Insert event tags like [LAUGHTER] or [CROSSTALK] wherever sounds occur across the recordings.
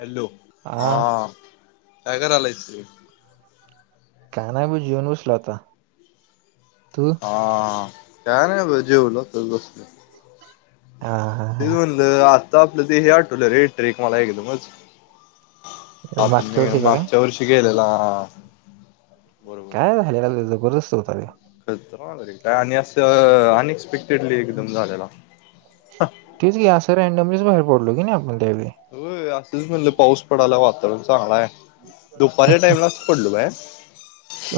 Hello हा आ tiger आलायच इ. का नाही ब जीऊन बसलोता हा काय नाही ब जेवलं त बसल. हा हा तेच हा म्हणलं आता आपलं ते हे आठवलं रे ट्रेक एक मला एकदमच. आपण मागच्या मी वर्षीचा काय मागच्या वर्षी गेलेला हा. काय झालेला जबरदस्त होता ते खर तरय [UNINTELLIGIBLE] आणि असं अनएक्सपेक्ट चिडली एकदम झालेला हा. तेच की असं रॅन्डमलीच बाहेर पडलो की नाही आपण त्यावेळी हो असंच म्हणलं पाऊस पडाला वातावरण चांगलं आहे. दुपारच्या टाईमला पडलो बाहे.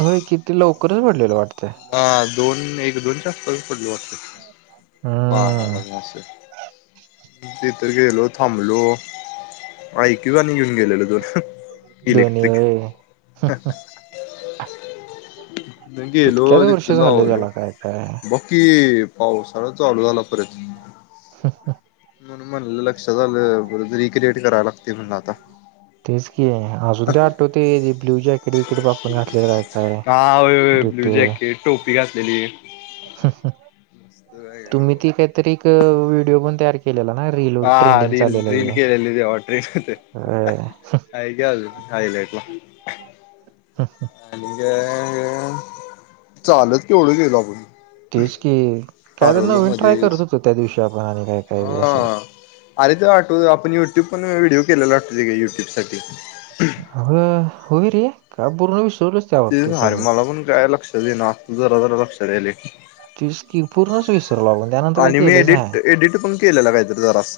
होय किती लवकरच पडलेलं वाटतं. ह दोन एक दोन चस्पास पडले वाटत. बा हम्म लाग अस. तिथं र गेलो थांबलो. ऐकू आणि घेऊन गेलेल दोन दोन्ही इलेक्ट्रिक होय लो कितक्याच वर्ष लाव झालं त्याला काय काय बाकी पावसाळा चालू झाला पर्यत ह ह. म्हण म्हण लक्षात आलं रिक्रिएट करायला लागते म्हणून आता- तेच की अजून ते आठवते की ब्ल्यू जॅकेट विकेट बापून घातलेलं काय काय? हाय हय ब्ल्यू डिटेल जॅकेट टोपी घातलेली. मस्त बॅग आहे तुम्ही हो ती काहीतरी एक व्हिडिओ पण तयार केली. हा रील रील केलेली तेेऑट रिलते होय. हाय गज खयलय आणि ग चालत केवढं गेलो आपण तेच की काय तर हरवलो नवीन ट्राय करत मध्येच होतो त्या दिवशी आपण आणि काय काय असं हा अरे त वाटव आपण युट्यूब पण व्हिडिओ केलेला वाटतो त युट्यूब साठी अ होई रे का पूर्ण विष ते अरे मला पण काय लक्ष देणा तू जरा जरा लक्ष द्यायल तेच की पूर्णच विष आणि मी एडिट एडिट पण केलेला काहीतरी जरा अस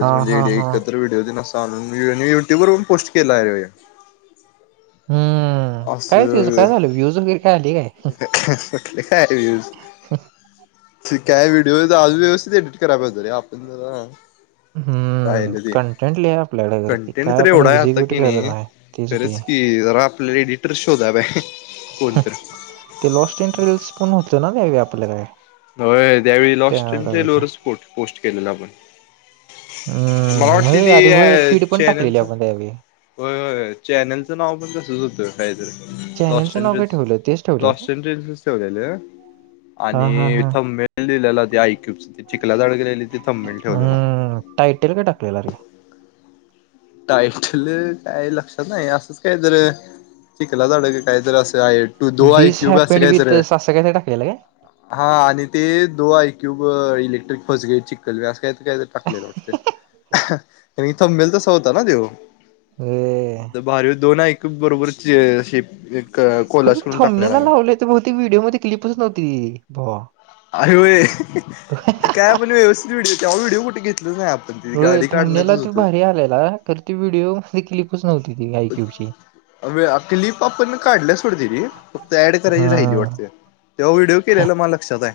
हा हा म्हणजे हा एकत्र व्हिडिओ तेन नसत अन मी युट्यूब वर पण पोस्ट केला आय रे हम्म काय तचं असं काय झालं व्ह्यूज वगैरे काय आली काय कुठले काय व्ह्यूज ह काय व्हिडिओ अज व्यवस्थित एडिट कराय पाहिजे रे आपण जरा हम्म हम् राहिलं ते कंटेंट लि आपल्यालागर त कंटेंट काय तर आपण एवढा आहे आता एक्झिक्युट की करत नाही आह तीच की खरंच जरा आपल्याला एडिटर शोधाय पाहिजे ते कोणतर [UNINTELLIGIBLE] पण हो ना नाही व्यापल्याले का होय त्यावेळी लॉस्टन लोवरच फोटो पोस्ट केलेलो आपण मला हम्म वाटते होय, अरे होय ती फीड पण टाकलेली चेन्यानचां आपण त्यावेळी होय होय चॅनलचं नाव पण तसंच होतंनाकाहीतरी लॉस चॅनेलचं नाव काय एंजेल्स ठेवलं तेच ठेवले लॉस काय? एंजेल्स ठेवलेले हा आणि हा हा इथं मेळ दिलेला ते आईक्यूब चिखलात अडकल्यालीत केलेली हम् टाईटेल काय टाकलेलं रे टायटल काय लक्षात नाही असंच काय तर चिकला झाड काय तर असं टू दो दिस ऐक्यूब असं हॅपेंड विथ काहीतर सासं काय टाकलेलं काय हा आणि ते दो आयक्यूब इलेक्ट्रिक फसगे चिककल अस काही काय टाकलेलं वाटते आणि थांबेल तसा होता ना ए, ते बारी दोन आयक्यू खूप बरोबरची खर त थांबण्याला लावलेली बहुतेक व्हिडिओ मध्ये क्लिपच नव्हती भावा अरे होय ते काय आपण व्यवस्थित व्हिडिओ तेव्हा व्हिडिओ कुठे घेतलंच नाही आपण ती र गाडी थांबलेला त काढण्यातच होतो भारी आलेयला तर त व्हिडिओ मध्ये क्लिप ये आईक्क्यू अ अख लिप आपण काढल्या सोडते फक्त ऍड करायची हा राहिली वाटते तेव्हा व्हिडिओ केलेला मला लक्षात आहे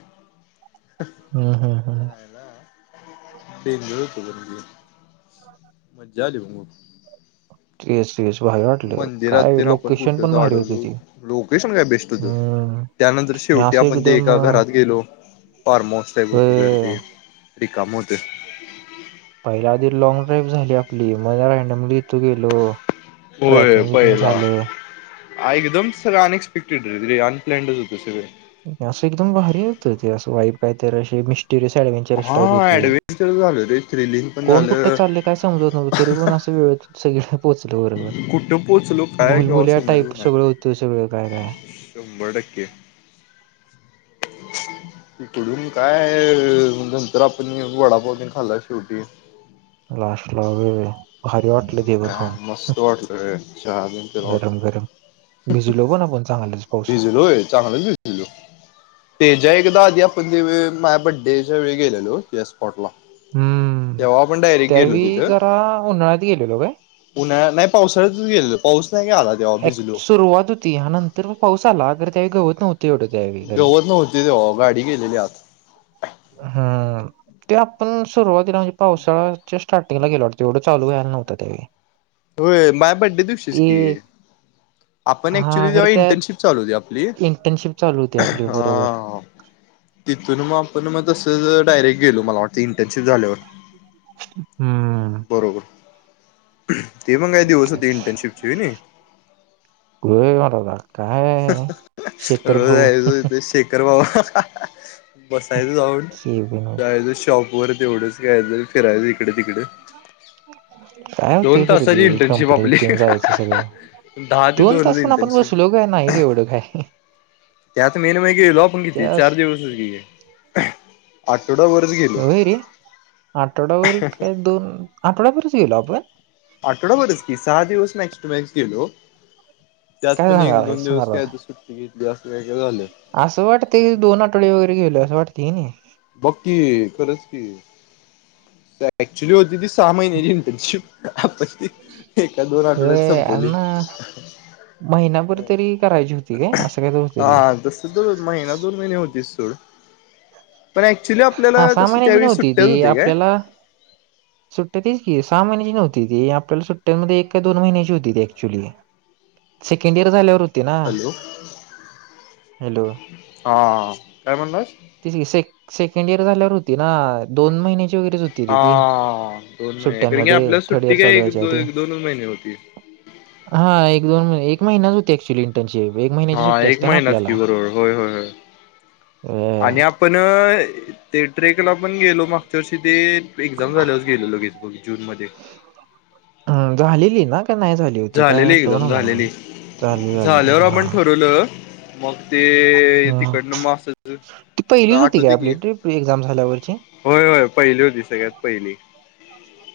ह हम्म हम्म हम्म. आईला डेंजर होत बघ हे मज्जा आली मग तेच तेच भारी वाटलं मंदिरात काय तर आपण लोकेशन कुठेच पण भारी होती अडवलो ती लोकेशन काय बेस्ट होतं हम्म त्यानंतर आणि शेवटी असं आपण ते एकदम एका अं, घरात गेलो फार्म हाऊस टाईप होत घर ते होय रिकाम होत पहिल्या आधी लँग ड्राईव्ह झाली आपली मग रान्डोम्ली इथ गेलो होय ट्रॅकिंग बिकिंग पहिला झालं एकदम सगळं अनएक्सपेक्टेड अनप्लॅडच होत सगळं असं एकदम भारी होत ते असं वाइब काय तर असे मि रस ॲडव्हेंचरस हा टाईप होती ऍडव्हेंचर झालं रे थ्रिलिंग पण कोण कुठ झालं चालले काय समजत नव्हत तरी पण असं ळ सगळ पोचलं बरोबर कुठं पोहोचलो काय केव्हा भुलभुल्या टाईप समजलं नाही. सगळं होतं सगळं काय काय शंभर टक्के इकडून काय नंतर आपण वडापाव तेन खाल्ला शेवटी लास्टला वेळ भारी वा मस्त वाटलं रे चहा तेन पिला गरम गरम वाटतं. भिजलो पण आपण चांगलंच पावसात भिजलोय चांगलच भिजलोय तेज्या एकदा आधी पण ते माझ्या बड्डेच्या वेळी गेलेलो या स्पॉट ला हम्म तेव्हा आपण डायरेक्ट गेलो त्यावेळी तिथं जरा उन्हाळ्यात गेलेलो काय पुन्हा नाही पावसाळ्यातच गेलो. एक सुरुवात होती हा नंतर मग पाऊस आला अगर त्यावेळी गवत तेवढं त्यावेळी खरं आहे गवत नव्हती तेव्हा गाडी गेलेली आत हा ते आपण सुरुवातीला म्हणजे पावसाळच्या स्टार्टिंगला गेलो वाटतं तेवढं चालू व्हायला नव्हतं त्यावेळी होय माझ्या बड्डे दिवशीस ते की आपण हा ऍक्च्युली खर जेव्हा त्यात इंटर्नशिप चालू होती आपली इंटर्नशिप चालू होती आपली हा बरोबर तिथून मग आपण मग तस डायरेक्ट गेलो मला वाटंत इंटर्नशिप झाल्यावर हम्म बरोबर ते पण काय दिवस होते इंटर्नशिपची होय नाई. होय मर्दा. रोज जायाचं तो शेखर बाबा बसायचं जाऊन केविन जायचं शॉप वर तेवढंच काय तरी फिरायच इकड काय होते दोन खरेदी तासाची इंटर्नशिप कंपनी आपली जायचं सगळं. दहा ते दोन दोनच तास पण आपण इंटर्नशिप बसलो काय नाही एवढं काय. त्यात मेन म गेलो आपण किती त्यास चार दिवसच गे. वैरे आठवड्यावरर काय दोन आठवड्यावरच गेलो आपण. आठवडाभरच की सहा दिवस नेक्स्ट मॅच गेलो. त्यात काय पण एक दोन सांगालायस दिवस मला काय त सुट्टी घेतली अस असं वाटत दोन आठवडे वगैरे गेले असं वाटते. बघकी खरच की ऍक्च्युली होती ती सहा महिन्याची इंटर्नशिप. आपण एका दोन आठवड्यात होय संपवली. अण्णा महिनाभर तरी करायची होती काय असं काय तर होतं हा की तस तर महिना दोन महिने होतीस. पण ऍक्च्युली हा आपल्याला सहा तस महिन्याची त्यावेळी नव्हती सुट्ट्याच ती होते काय? आपल्याला सुट्ट्या तच की सहा महिन्याची नव्हती ती आपल्याला सुट्ट्यांमध्ये एक का दोन महिन्याची होती ती ऍक्च्युली. सेकंड इयर झाल्यावर होती ना हॅलो हॅलो! हा काय म्हणलास? तीच की से सेकंड इयर झाल्यावर होती ना दोन महिन्याची वगैरेच होती रे ती हा दोन महिणे सुट्ट्यांमध्ये आपल्या थर्ड सुट्टी इयर काय चालू एक व्हायच्या आधी दोन दोन दोन महिने होती. हा एक दोन एक महिनाच होते ऍक्च्युली. त्यांची एक महिन्याची हा सुट्टी एक असते ना महिनाच की आपल्याला. बरोबर होय होय होय ए, आणि आपण ते ट्रेक ला पण गेलो मागच्यावर्षी ते एक्झाम झालच गेलो लगेच जून मध्ये. हम्म, झालेली ना का नाही झाली होती काय झालेली आठवना एक्झाम मला झालेली झाले झाले. झाल्यावर आपण ठरवलं मग ते तिकडनं मास् ती पहिलीच होती काय आठवते की. आपली ट्रिप एक्झाम झाल्यावरची होय होय पहिली होती सगळ्यात पहिली.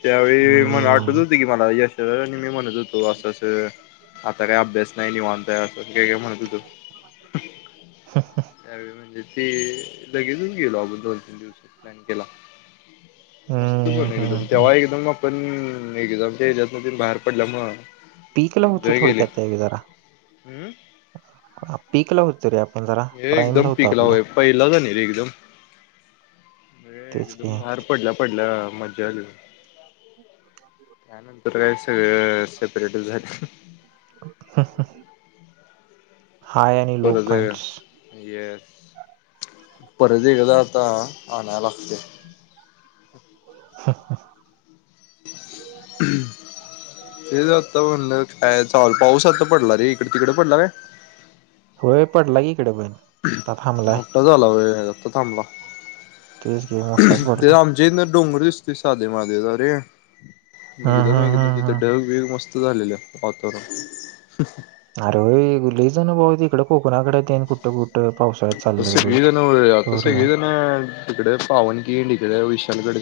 त्यावेळी मग हम्म आठवत होती की मला ऐश्वर्याआणि मी म्हणत होते तो असं अस आता काय अभ्यास नाही निवांत आहे. पण काय काय म्हणत होत यावेळी म्हणजे. ते लगेचून गेलो अगून दोन तीन दिवस प्लॅन केला. मस्त हम्म पण हम्म एकदम हम्म. तेव्हा एकदम. पण एक्झामच्या याच्यातमध बाहेर पडल्यामु पीकला होतो थोडक्याता जरा हम्म पीकला होतो रे आप हे एकदम पीकलावय पहिला झा एकदम तेच की एकदम बाहेर पडल्या पडल्या मज्जा आली. हम् तर काही सगळं सेपरेट झालं. ह ह परत पॉइंट्स आहे येस. परत एक एकदा आता आणाय लागते. ह हम् हे आता म्हणल काय चाल पाऊस आता पडला रे इकडे तिकडे पडला होय. होय पटला की इकडे बण. मोठा झाला वेळत थांबला. तेच की मोठाच ते पडला आमचे इथ. डोंगर दिसते साधे माधे तर रे हम्म एकदम हम्म एकदम हम्म तिथं हम्म ढग बग मस्त. झालेल्या वातावरण. अरेलीज अनुभव इकडे कोकणाकडे येन कुठं कुठं. पावसाळ्यात तस चाललंय बघ क जण त तर स क जण तिकडे पावन खिंड तिकडे विशालगड.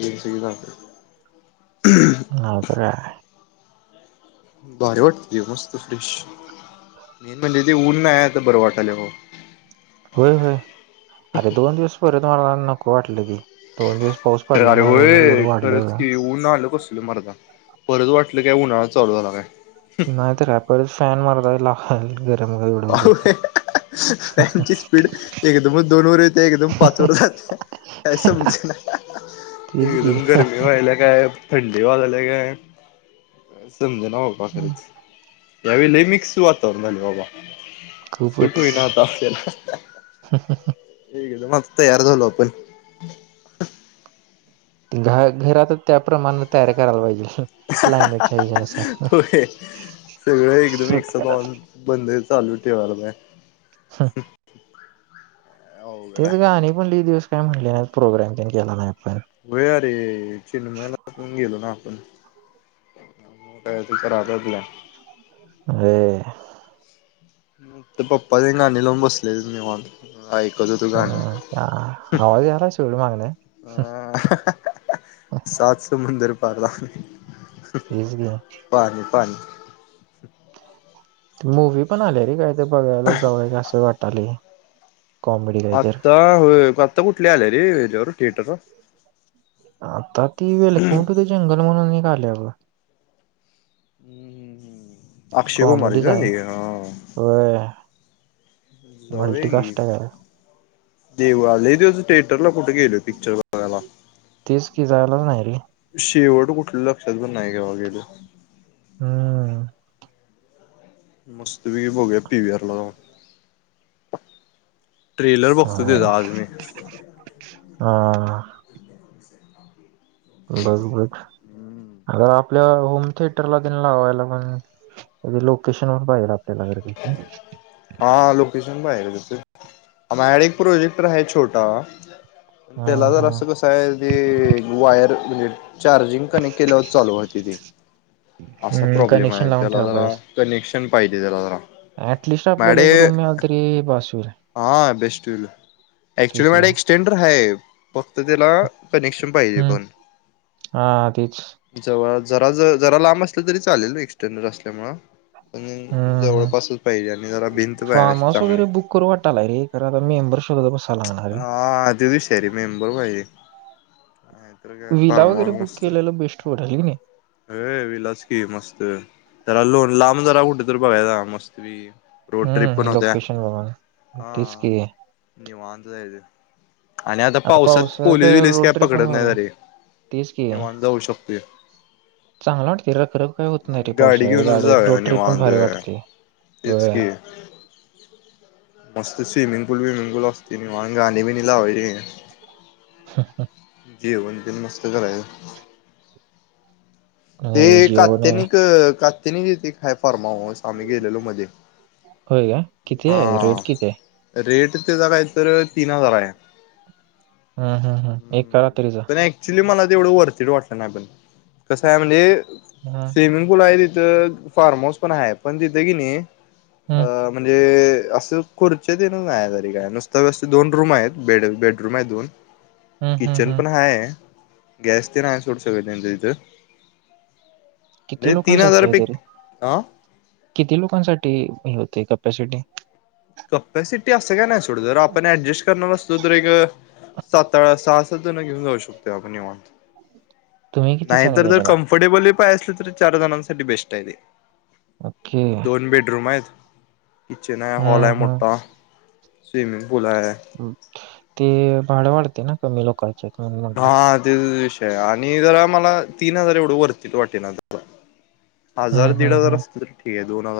[UNINTELLIGIBLE] हा बारी वाट मस्त फ्रेश. मेन म्हणजे ते ऊन नाही आहे आता बरं वाटलंय बाबा होय होय अरे दोन दिवस परत मला नको वाटलं ते दोन दिवस पाऊस तर पडला अरे नाही ऊन एवढं होय खरंच वाढलं की ऊन आलं कस लं मर्दा परत वाटलं काय उन्हाळाच चालू झाला काय नाही तर काय परत फॅन मर्दा लागल गरमच एवढं होत जातंय त्यांची स्पीड एकदमच दोन वर येत्या एकदम पाच वर जात्या काय समजेना तेच की एकदम गरमी व्हायल्या काय थंडी वाजाल्या काय समजना बाबा खरंच यावेळी लैई मिक्स वातावरण झालंय बाबा सुट हुईना खूपच आता ला एकदम तयार झालो आपण घ घरातच त्याप्रमाणं तयार करायला पाहिजे क्लायमेटच्या हेज्यानुसार होय सगळं एकदम एकसात ऑन बंद चालू ठेवायला पाहिजे हम्म अवघड तेच आहे गाणी पण लैई दिवस काय म्हणाल्यात प्रोग्राम तेन केला नाही आपण होय अरे चिन्मयला पण गेलो ना आपण मोठ त कराब आपल्या व्हय ते पप्पातेन गाणी लावून बसलेलीत निवांत ऐकत होतो गाणी हम आवाज यालाय सोड मागणं अ सात समुंदर पार लागलंय तेच की पाणी मूव्ही पण आल्या रे काय तर बघायला जाऊया काय असं वाटालय कॉमेडी काय तर आत्ता होय आत्ता कुठली आल्या रे हेच्यायावर थिएटरवर आत्ता ती वेलकम टू द जंगल म्हणून एक आल्या बघ हम्म अक्षय कुमारची कॉमेडीच होय आहे नी हां होय जाऊया की मल्टीकास्ट आहे काय देवा लैई दिवस थे टरला कुठे गेलोय पिक्चर बघायला तेच की जायलाच नाही रे शेवट कुठलं लक्षात पण नाही कवा गेलं हम्म मस्तपैकी बघूया पीव्हीआरला जाऊन ट्रेलर बघतो काय तेचा आज मी हा बघ बघ खरं आप आपल्या होम थिएटरला तेन लावायला म्हण म्हणजे लोकेशनपण पाहिजे आपल्याला जर ते हा लोकेशन पाहिजे रे तसं माझ्याकडं एक प्रोजेक्टर आहे छोटा हा तेला हा जरासं कसं आहे ते वायर म्हणजे चार्जिंग कनेक्ट केल्यावरच चालू होतंय ते असा प्रॉब्लेम कनेक्शन आहे लावून त्याला ठेवायला जरा पाहिजे कनेक्शन पाहिजे त्याला जरा ऍटलिस्ट आपल्याला मॅडे एक रूम मिळाली तरी बास होणाराय हा बेस्ट होईल ऍक्चुली माझ्याकडं घ्या एक्सटेंडर हाय फक्त त्याला कनेक्शन पाहिजे हम्म पण हा तेच जवळ जरा ज जरा लांब असलं तरी चालेल एक्स्टेंडर असल्यामुळं पण हम्म हम्म जवळपासच पाहिजे आणि जरा भिंत फार्म पाहिजे हाऊस चांगली वगैरे बुक करू वाटायला रे कारण आता मेंबर शोधत बसायला लागणार रे हा तोच विषय आहे रे मेंबर पाहिजे नाहीतर काय व्हिला वगैरे बुक केलेलं बेस्ट वाटालंय कनी ए व्हिलाच की मस्त जरा लोण लांब जरा कुठं तरी बघायचं बाबा मस्तपैकी रोड ट्रिप पण हम्म होते लोकेशन बघून हा तेच की निवांत जायचं आणि आता पावसात पावसाळ्यात पोलीस विलीस रोड काय ट्रिप पण पकडत नाही भारी तरी तेच निेवान जाऊ शकतोय पपपपपपचांगल वाटतय रखरख काय होत नाही आणि रे गाडी पावसाळ्यात घेऊन जाऊया रोड ट्रिप पण निवांत भारी वाटते तेच होय की मस्त स्विमिंग पूल विमिंग पूल असते निवांत म्ह गाणी बी नि लावा जेवण तेन मस्त करायचं हा माय जिओ वर त्यांनी क त्यांनीेते खा फार्म हाऊस आम्ही गेलेलो मध्ये होय का? किती आहे? रेट हा किती आहे? रेट काय तर तीन हजार आहे हम् हम् हम एक क पण ऍक्च्युली मला ते एवढं वरतीड वाटलं नाही पण कस आहे म्हणजे हं, स्विमिंग पूल आहे तिथ तथ फारम हऊस पण आहे पण तिथे की नाही हं, म्हणजे असं खुर्चे देण नाही तरी काय नुसत व्य दोन रूम आहेत बेड बेडरूम आहेत दोन हम् हम्म हम्म काय गॅस ते नाआहे सोड सगळ त्यांच तिथ किती लोकांसाठी आहे घरीे किती लोकांसाठी होत ते कॅपॅसिटी कपॅसिटी असं का नाही सडं जर आपण ऍडजस्ट करणार असतो तर एक सात सहा सात जण घेऊन जाऊ शकतो आपण निवांत तुम्ही किती नाही जण तर तर गेलेला? कम्फर्टेबल पाय असले तरी चार जणांसाठी बेस्ट आहे ते ओके. दोन बेडरूम आहेत किचन हाय हॉल हाय हं, हं. मोठास्विविमिंग पूल ह ते भाड वाढते ना कमी लोकांच्या हा ते आणि जरा मला तीन हजार एवढं वरती वाटे ना हजार हं, दीड हं, हजार हं. असतील तर ठीक आहे दोन हजार